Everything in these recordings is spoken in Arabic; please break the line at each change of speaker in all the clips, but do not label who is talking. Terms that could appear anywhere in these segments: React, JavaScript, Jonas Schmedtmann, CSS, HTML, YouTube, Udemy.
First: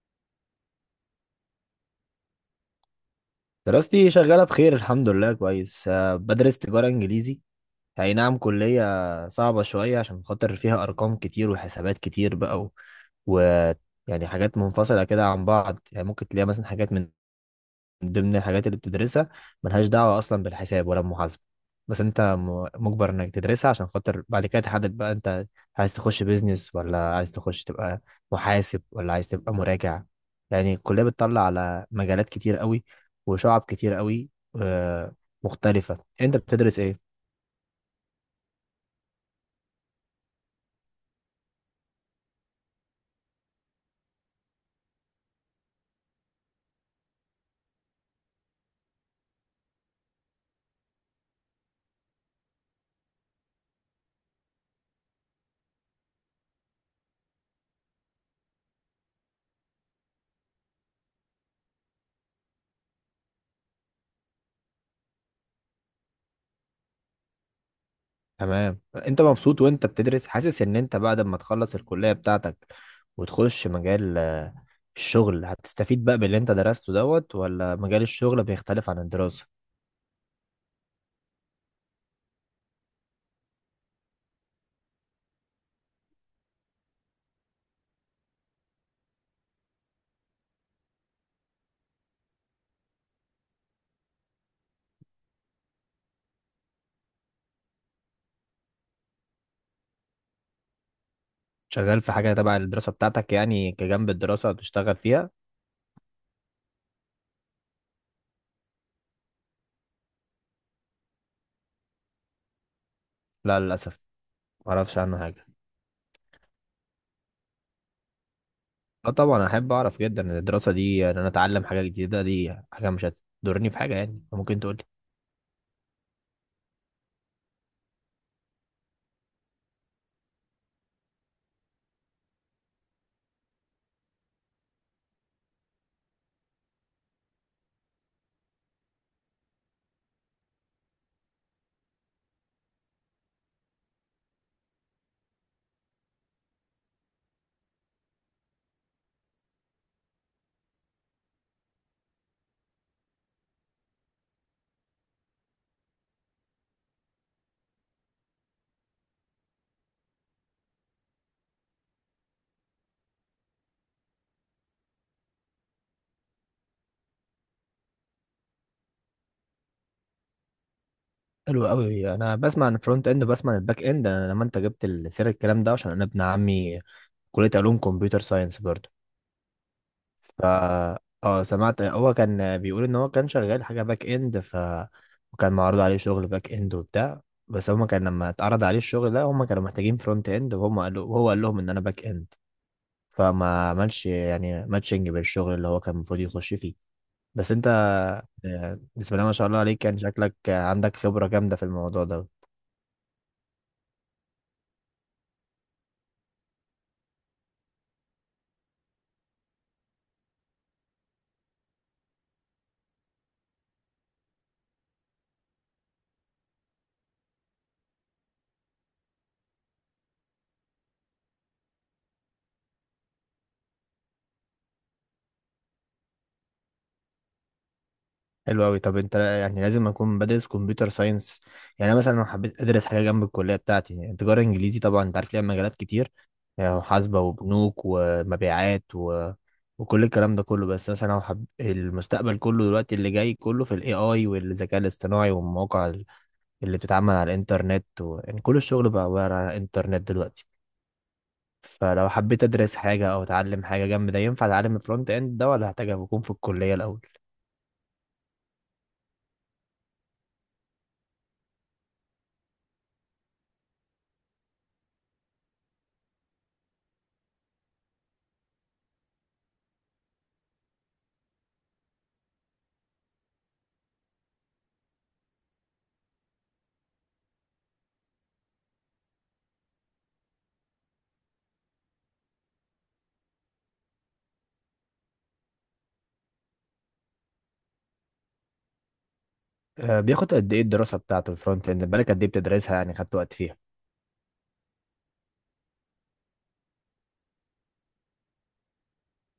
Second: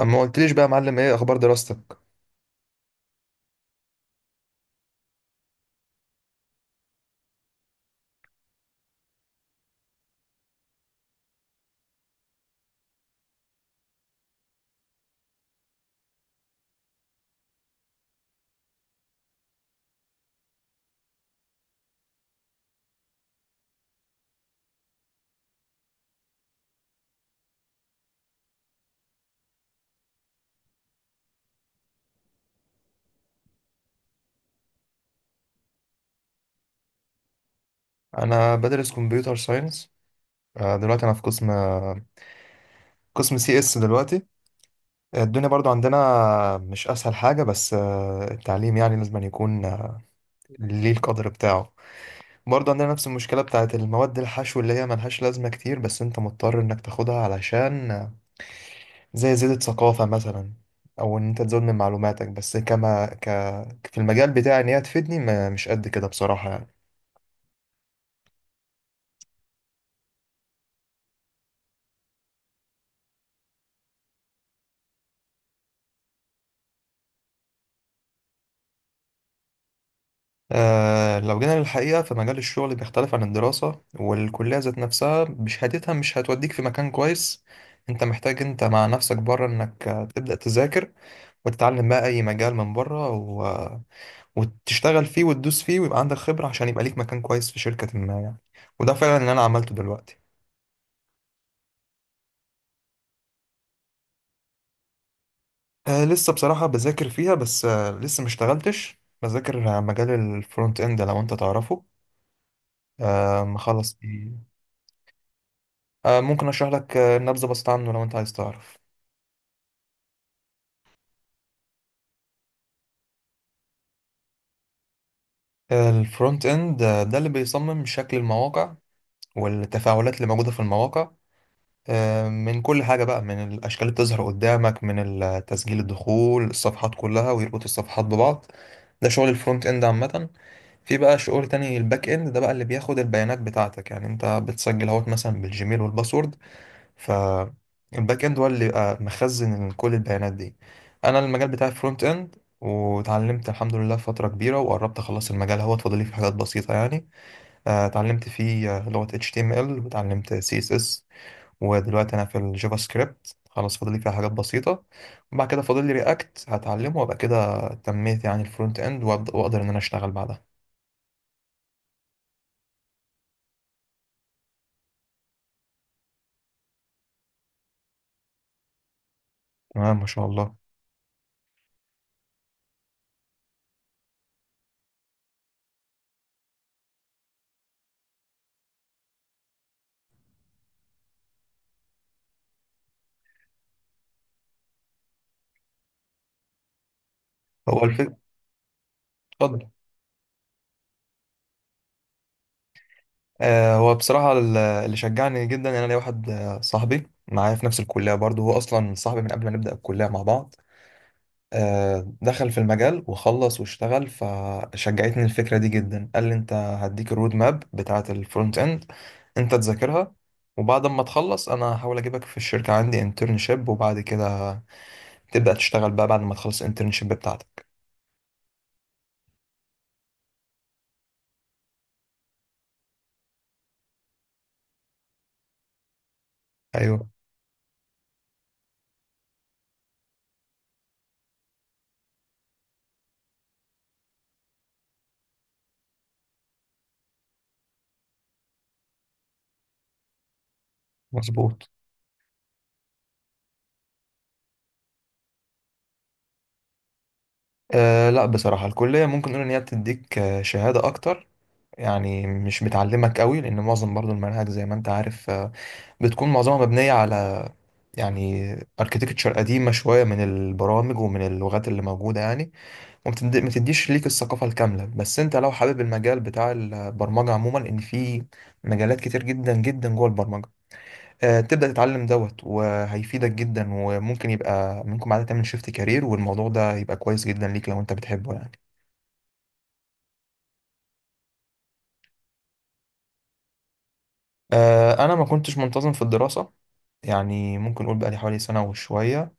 اما ما قلتليش بقى يا معلم، ايه اخبار دراستك؟
دراستي شغالة بخير، الحمد لله، كويس. بدرس تجارة إنجليزي. أي نعم، كلية صعبة شوية عشان خاطر فيها أرقام كتير وحسابات كتير بقى و... يعني حاجات منفصلة كده عن بعض. يعني ممكن تلاقي مثلا حاجات من ضمن الحاجات اللي بتدرسها ملهاش دعوة أصلا بالحساب ولا المحاسبة، بس أنت مجبر إنك تدرسها عشان خاطر بعد كده تحدد بقى أنت عايز تخش بيزنس ولا عايز تخش تبقى محاسب ولا عايز تبقى مراجع. يعني الكلية بتطلع على مجالات كتير قوي وشعب كتير قوي آه، مختلفة. أنت بتدرس إيه؟
انا بدرس كمبيوتر ساينس. دلوقتي انا في قسم قسم سي اس دلوقتي. الدنيا برضو عندنا مش اسهل حاجه، بس التعليم يعني لازم أن يكون ليه القدر بتاعه. برضو عندنا نفس المشكله بتاعت المواد الحشو اللي هي ملهاش لازمه كتير، بس انت مضطر انك تاخدها علشان زي زيادة ثقافه مثلا، او ان انت تزود من معلوماتك، بس كما ك في المجال بتاعي ان هي تفيدني مش قد كده بصراحه يعني.
تمام، انت مبسوط وانت بتدرس؟ حاسس ان انت بعد ما تخلص الكلية بتاعتك وتخش مجال الشغل هتستفيد بقى باللي انت درسته دوت، ولا مجال الشغل بيختلف عن الدراسة؟
آه، لو جينا للحقيقة فمجال الشغل بيختلف عن الدراسة، والكلية ذات نفسها بشهادتها مش هتوديك في مكان كويس. انت محتاج انت مع نفسك بره انك تبدأ تذاكر وتتعلم بقى اي مجال من بره و... آه، وتشتغل فيه وتدوس فيه ويبقى عندك خبرة عشان يبقى ليك مكان كويس في شركة ما يعني. وده فعلا اللي انا عملته دلوقتي.
شغال في حاجة تبع الدراسة بتاعتك يعني؟ كجنب الدراسة هتشتغل فيها؟
آه لسه بصراحة بذاكر فيها، بس آه لسه ما اشتغلتش، بذاكر مجال الفرونت اند لو انت تعرفه. آه
لا
مخلص.
للأسف، معرفش عنه حاجة.
ممكن اشرح لك نبذه بسيطه عنه لو انت عايز تعرف.
اه طبعا، احب اعرف جدا. ان الدراسة دي ان انا اتعلم حاجة جديدة دي حاجة مش هتضرني في حاجة. يعني ممكن تقولي.
الفرونت اند، ده اللي بيصمم شكل المواقع والتفاعلات اللي موجوده في المواقع، من كل حاجه بقى، من الاشكال اللي بتظهر قدامك، من تسجيل الدخول، الصفحات كلها، ويربط الصفحات ببعض. ده شغل الفرونت اند عامه. في بقى شغل تاني، الباك اند، ده بقى اللي بياخد البيانات بتاعتك، يعني انت بتسجل اهوت مثلا بالجيميل والباسورد، فالباك اند هو اللي بيبقى مخزن كل البيانات دي. انا المجال بتاعي فرونت اند، وتعلمت الحمد لله فترة كبيرة وقربت اخلص المجال، هو فاضل لي في حاجات بسيطة يعني. اتعلمت فيه لغة HTML وتعلمت CSS، ودلوقتي انا في الجافا سكريبت، خلاص فاضل لي فيها حاجات بسيطة. وبعد كده فاضل لي رياكت هتعلمه، وابقى كده تميت يعني الفرونت اند، واقدر ان انا اشتغل بعدها.
حلو قوي. انا بسمع عن الفرونت اند وبسمع عن الباك اند. انا لما انت جبت سير الكلام ده، عشان انا ابن عمي كلية علوم كمبيوتر ساينس برضه،
تمام، ما شاء
ف
الله.
اه سمعت هو كان بيقول ان هو كان شغال حاجة باك اند، وكان معروض عليه شغل باك اند وبتاع. بس هما كان لما اتعرض عليه الشغل ده هما كانوا محتاجين فرونت اند، وهم قالوا وهو قال لهم ان انا باك اند، فما عملش يعني ماتشنج بالشغل اللي هو كان المفروض يخش فيه. بس
هو
انت
الفكرة،
بسم الله ما شاء الله
اتفضل.
عليك، كان شكلك عندك خبرة جامدة في الموضوع ده.
هو بصراحة اللي شجعني جدا إن أنا ليا واحد صاحبي معايا في نفس الكلية برضه، هو أصلا صاحبي من قبل ما نبدأ الكلية مع بعض. دخل في المجال وخلص واشتغل، فشجعتني الفكرة دي جدا. قال لي أنت هديك الرود ماب بتاعة الفرونت إند، أنت تذاكرها، وبعد ما تخلص أنا هحاول أجيبك في الشركة عندي انترنشيب، وبعد كده تبدأ تشتغل بقى بعد ما تخلص الانترنشيب بتاعتك.
حلو قوي. طب انت يعني لازم اكون بدرس كمبيوتر ساينس؟ يعني انا مثلا لو حبيت ادرس حاجه جنب الكليه بتاعتي، يعني تجاره انجليزي طبعا انت عارف ليها مجالات كتير، يعني
أيوه،
محاسبه وبنوك ومبيعات وكل الكلام ده كله. بس مثلا لو المستقبل كله دلوقتي اللي جاي كله في الاي اي والذكاء الاصطناعي والمواقع اللي بتتعمل على الانترنت يعني كل الشغل بقى عباره عن الانترنت دلوقتي.
مظبوط.
فلو حبيت ادرس حاجه او اتعلم حاجه جنب ده، ينفع اتعلم الفرونت اند ده ولا هحتاج اكون في الكليه الاول؟
أه لا، بصراحة الكلية ممكن نقول إن هي بتديك شهادة أكتر، يعني مش بتعلمك قوي، لان معظم برضو المناهج زي ما انت عارف، بتكون معظمها مبنيه على يعني اركيتكتشر قديمه شويه من البرامج ومن اللغات اللي موجوده يعني. ما تديش ليك الثقافه الكامله. بس انت لو حابب المجال بتاع البرمجه عموما، ان في مجالات كتير جدا جدا جوه البرمجه، تبدا تتعلم دوت وهيفيدك جدا، وممكن يبقى منكم بعد تعمل شيفت كارير، والموضوع ده يبقى كويس جدا ليك لو انت بتحبه يعني.
بياخد قد ايه الدراسة بتاعته الفرونت اند؟ بالك قد ايه بتدرسها؟ يعني خدت وقت فيها؟
انا ما كنتش منتظم في الدراسه، يعني ممكن اقول بقالي حوالي سنه وشويه،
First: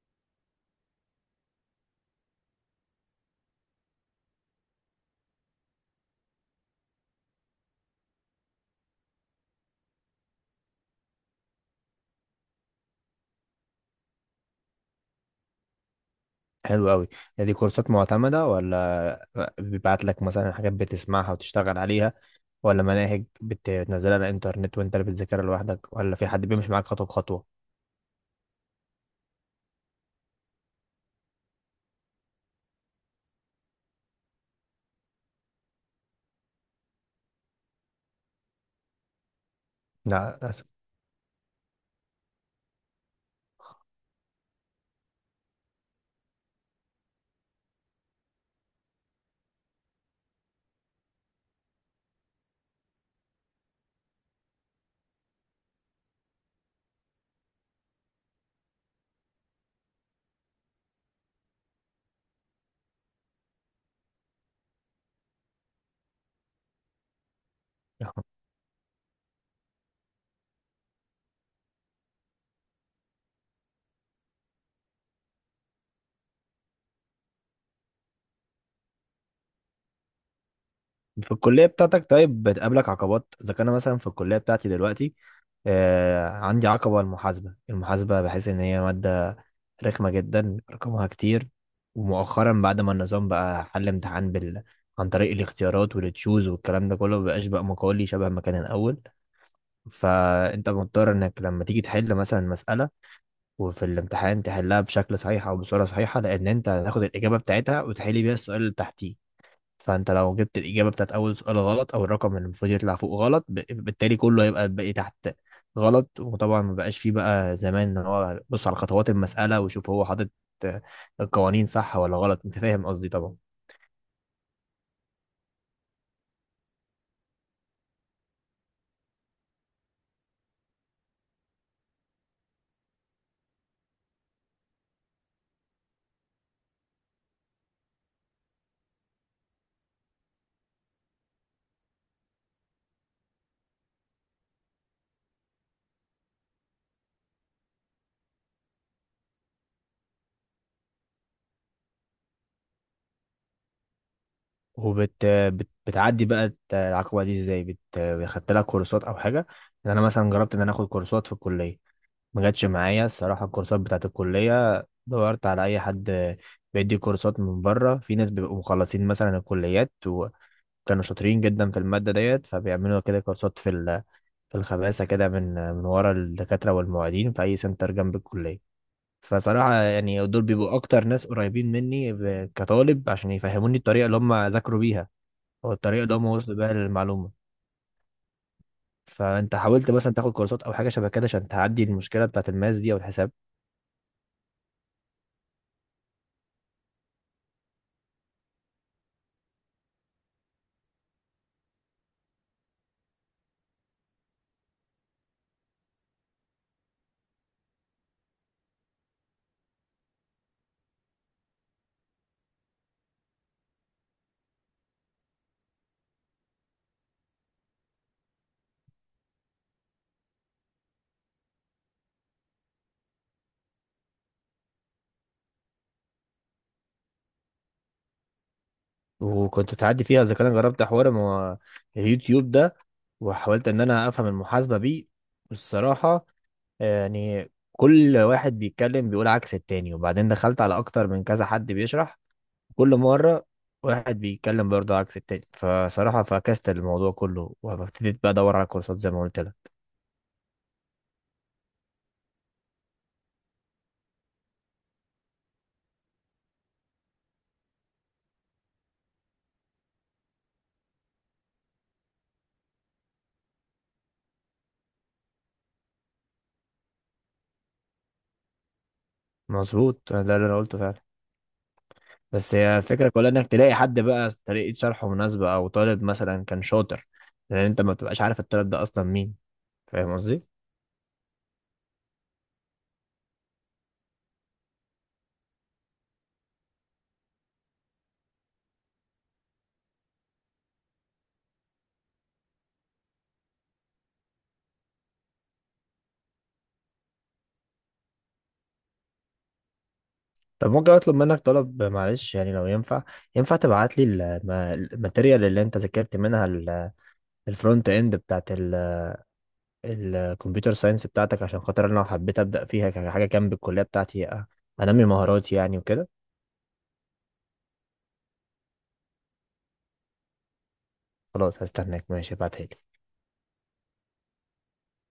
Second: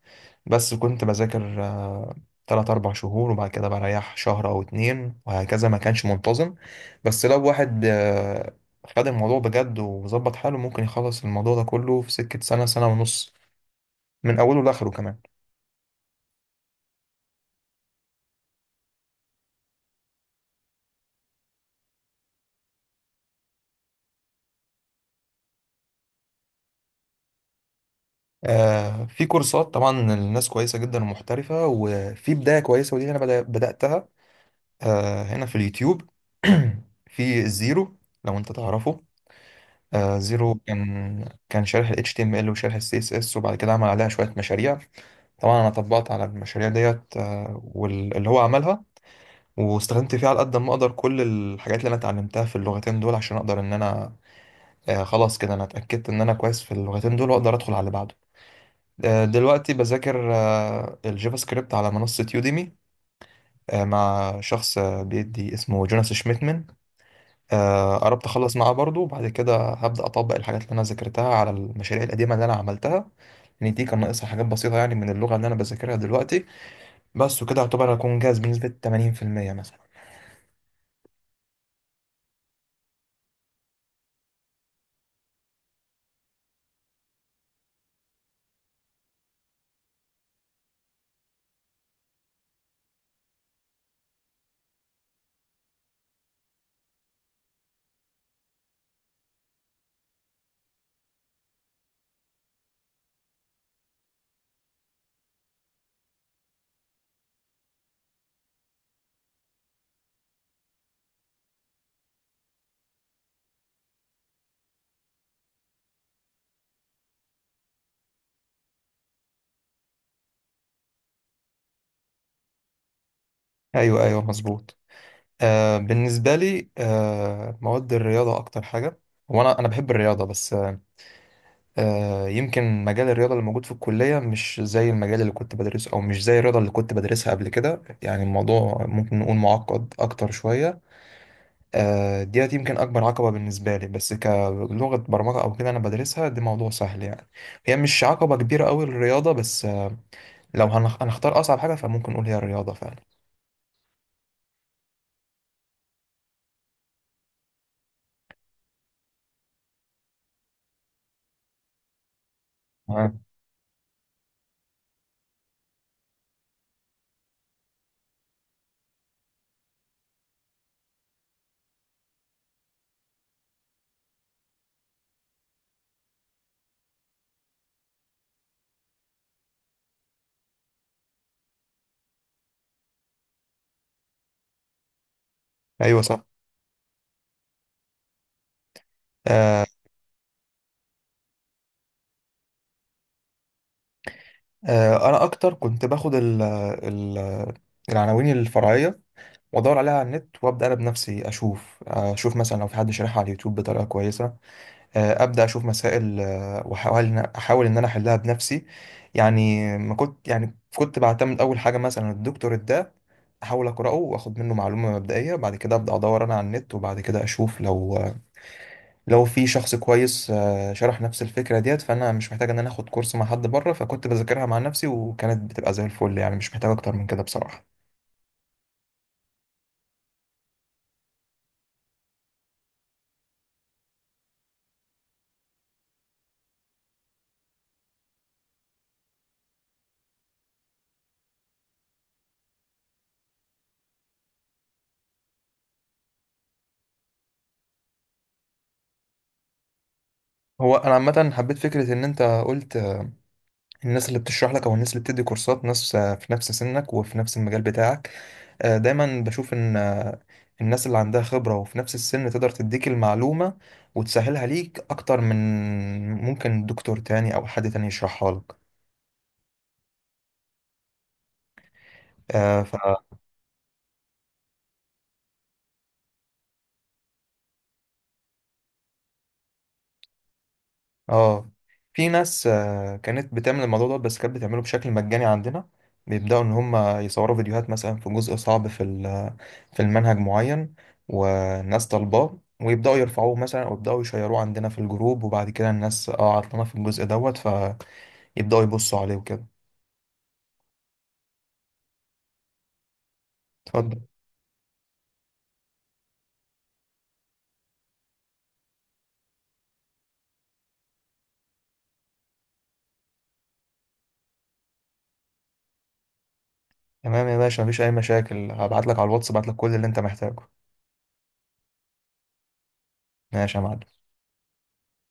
بس كنت بذاكر تلات أربع شهور، وبعد كده بريح شهر أو اتنين، وهكذا ما كانش منتظم. بس لو واحد خد الموضوع بجد وظبط حاله، ممكن يخلص الموضوع ده كله في سكة سنة سنة ونص، من أوله لآخره كمان.
حلو قوي. دي كورسات معتمدة، ولا بيبعت لك مثلا حاجات بتسمعها وتشتغل عليها، ولا مناهج بتنزلها على الانترنت وانت اللي بتذاكرها لوحدك، ولا في حد بيمشي معاك خطوة بخطوة؟
في كورسات طبعا، الناس كويسة جدا ومحترفة، وفي بداية كويسة، ودي أنا بدأتها هنا في اليوتيوب. في الزيرو لو أنت تعرفه.
لا
زيرو
للأسف.
كان شارح ال HTML وشارح ال CSS، وبعد كده عمل عليها شوية مشاريع. طبعا انا طبقت على المشاريع ديت، واللي هو عملها، واستخدمت فيها على قد ما اقدر كل الحاجات اللي انا اتعلمتها في اللغتين دول، عشان اقدر ان انا خلاص كده انا اتاكدت ان انا كويس في اللغتين دول واقدر ادخل على اللي بعده. دلوقتي بذاكر الجافا سكريبت على منصة يوديمي، مع شخص بيدي، اسمه جوناس شميتمن. قربت اخلص معاه برضه، وبعد كده هبدا اطبق الحاجات اللي انا ذاكرتها على المشاريع القديمه اللي انا عملتها، لان دي كان ناقصها حاجات بسيطه يعني من اللغه اللي انا بذاكرها دلوقتي. بس، وكده يعتبر هكون جاهز بنسبة 80% مثلا.
في الكلية بتاعتك طيب بتقابلك عقبات؟ إذا كان أنا مثلا في الكلية بتاعتي دلوقتي، آه عندي عقبة المحاسبة. المحاسبة بحس إن هي مادة رخمة جدا، رقمها كتير. ومؤخرا بعد ما النظام بقى حل امتحان بال عن طريق الاختيارات والتشوز والكلام ده كله، مبقاش بقى مقالي شبه ما كان الأول. فأنت مضطر إنك لما تيجي تحل مثلا مسألة وفي الامتحان تحلها بشكل صحيح أو بصورة صحيحة، لأن أنت هتاخد الإجابة بتاعتها وتحل بيها السؤال اللي تحتيه. فانت لو جبت الاجابه بتاعت اول سؤال غلط، او الرقم اللي المفروض يطلع فوق غلط، بالتالي كله هيبقى الباقي تحت غلط. وطبعا ما بقاش فيه بقى زمان ان هو بص على خطوات المساله ويشوف هو حاطط آه، القوانين صح ولا غلط. انت فاهم قصدي طبعا.
أيوه أيوه مظبوط. آه بالنسبة لي، آه مواد الرياضة أكتر حاجة. وأنا بحب الرياضة، بس آه يمكن مجال الرياضة اللي موجود في الكلية مش زي المجال اللي كنت بدرسه، أو مش زي الرياضة اللي كنت بدرسها قبل كده، يعني الموضوع ممكن نقول معقد أكتر شوية. آه ديت يمكن أكبر عقبة بالنسبة لي. بس كلغة برمجة أو كده أنا بدرسها، دي موضوع سهل يعني. هي مش عقبة كبيرة أوي الرياضة، بس آه لو هنختار أصعب حاجة فممكن نقول هي الرياضة فعلا.
بتعدي بقى العقبه دي ازاي؟ خدت لها كورسات او حاجه؟ يعني انا مثلا جربت ان انا اخد كورسات في الكليه، ما جاتش معايا
آه.
الصراحه الكورسات بتاعت الكليه. دورت على اي حد بيدي كورسات من بره. في ناس بيبقوا مخلصين مثلا الكليات كانوا شاطرين جدا في المادة ديت، فبيعملوا كده كورسات في في الخباثة كده، من ورا الدكاترة والمعيدين في أي سنتر جنب الكلية. فصراحة يعني دول بيبقوا أكتر ناس قريبين مني كطالب، عشان يفهموني الطريقة اللي هم ذاكروا بيها أو
ايوه،
الطريقة اللي هم
صح.
وصلوا بيها للمعلومة. فأنت
آه
حاولت مثلا تاخد كورسات أو حاجة شبه كده عشان تعدي المشكلة بتاعت الماس دي أو الحساب؟
آه، انا اكتر كنت باخد ال العناوين الفرعيه، وادور عليها على النت، وابدا انا بنفسي اشوف اشوف مثلا لو في حد شارحها على اليوتيوب بطريقه كويسه. ابدا اشوف مسائل احاول ان انا احلها بنفسي، يعني ما كنت، يعني كنت بعتمد اول حاجه مثلا الدكتور ده احاول اقراه واخد منه معلومه مبدئيه، بعد كده ابدا ادور انا على النت، وبعد كده اشوف لو في شخص كويس شرح نفس الفكرة ديت، فأنا مش محتاج إن أنا آخد كورس مع حد بره، فكنت بذاكرها مع نفسي وكانت بتبقى زي الفل، يعني مش محتاج أكتر من كده بصراحة.
وكنت تعدي فيها؟ اذا كان أنا جربت حوار ما هو اليوتيوب ده، وحاولت ان انا افهم المحاسبه بيه. الصراحه يعني كل واحد بيتكلم بيقول عكس التاني. وبعدين دخلت على اكتر من كذا حد بيشرح، كل مرة واحد بيتكلم برضه عكس التاني. فصراحة فكست الموضوع كله وابتديت بقى ادور على كورسات زي ما قلت لك.
هو أنا عامة حبيت فكرة إن أنت قلت الناس اللي بتشرح لك أو الناس اللي بتدي كورسات، ناس في نفس سنك وفي نفس المجال بتاعك. دايما بشوف إن الناس اللي عندها خبرة وفي نفس السن تقدر تديك المعلومة وتسهلها ليك أكتر من ممكن دكتور تاني أو حد تاني يشرحها
مظبوط، ده اللي انا قلته فعلا. بس هي الفكرة
لك.
كلها انك تلاقي حد بقى طريقة شرحه مناسبة، او طالب مثلا كان شاطر، لان انت ما بتبقاش عارف الطالب ده اصلا مين. فاهم قصدي؟
اه، في ناس كانت بتعمل الموضوع ده، بس كانت بتعمله بشكل مجاني عندنا. بيبدأوا إن هم يصوروا فيديوهات مثلا في جزء صعب في في المنهج معين، والناس طالباه، ويبدأوا يرفعوه مثلا، أو يبدأوا يشيروه عندنا في الجروب، وبعد كده الناس اه عطلانة في الجزء دوت، فيبدأوا يبصوا عليه وكده.
طب ممكن اطلب منك طلب؟ معلش يعني لو ينفع. ينفع تبعت
اتفضل.
لي الماتيريال اللي انت ذاكرت منها الفرونت اند بتاعت الكمبيوتر ساينس بتاعتك؟ عشان خاطر انا لو حبيت ابدا فيها كحاجه جنب الكليه بتاعتي، انمي مهاراتي يعني وكده.
تمام يا باشا، مفيش أي مشاكل، هبعت لك على الواتس، هبعت لك كل اللي أنت محتاجه.
خلاص، هستناك. ماشي، ابعتها لي.
ماشي يا معلم.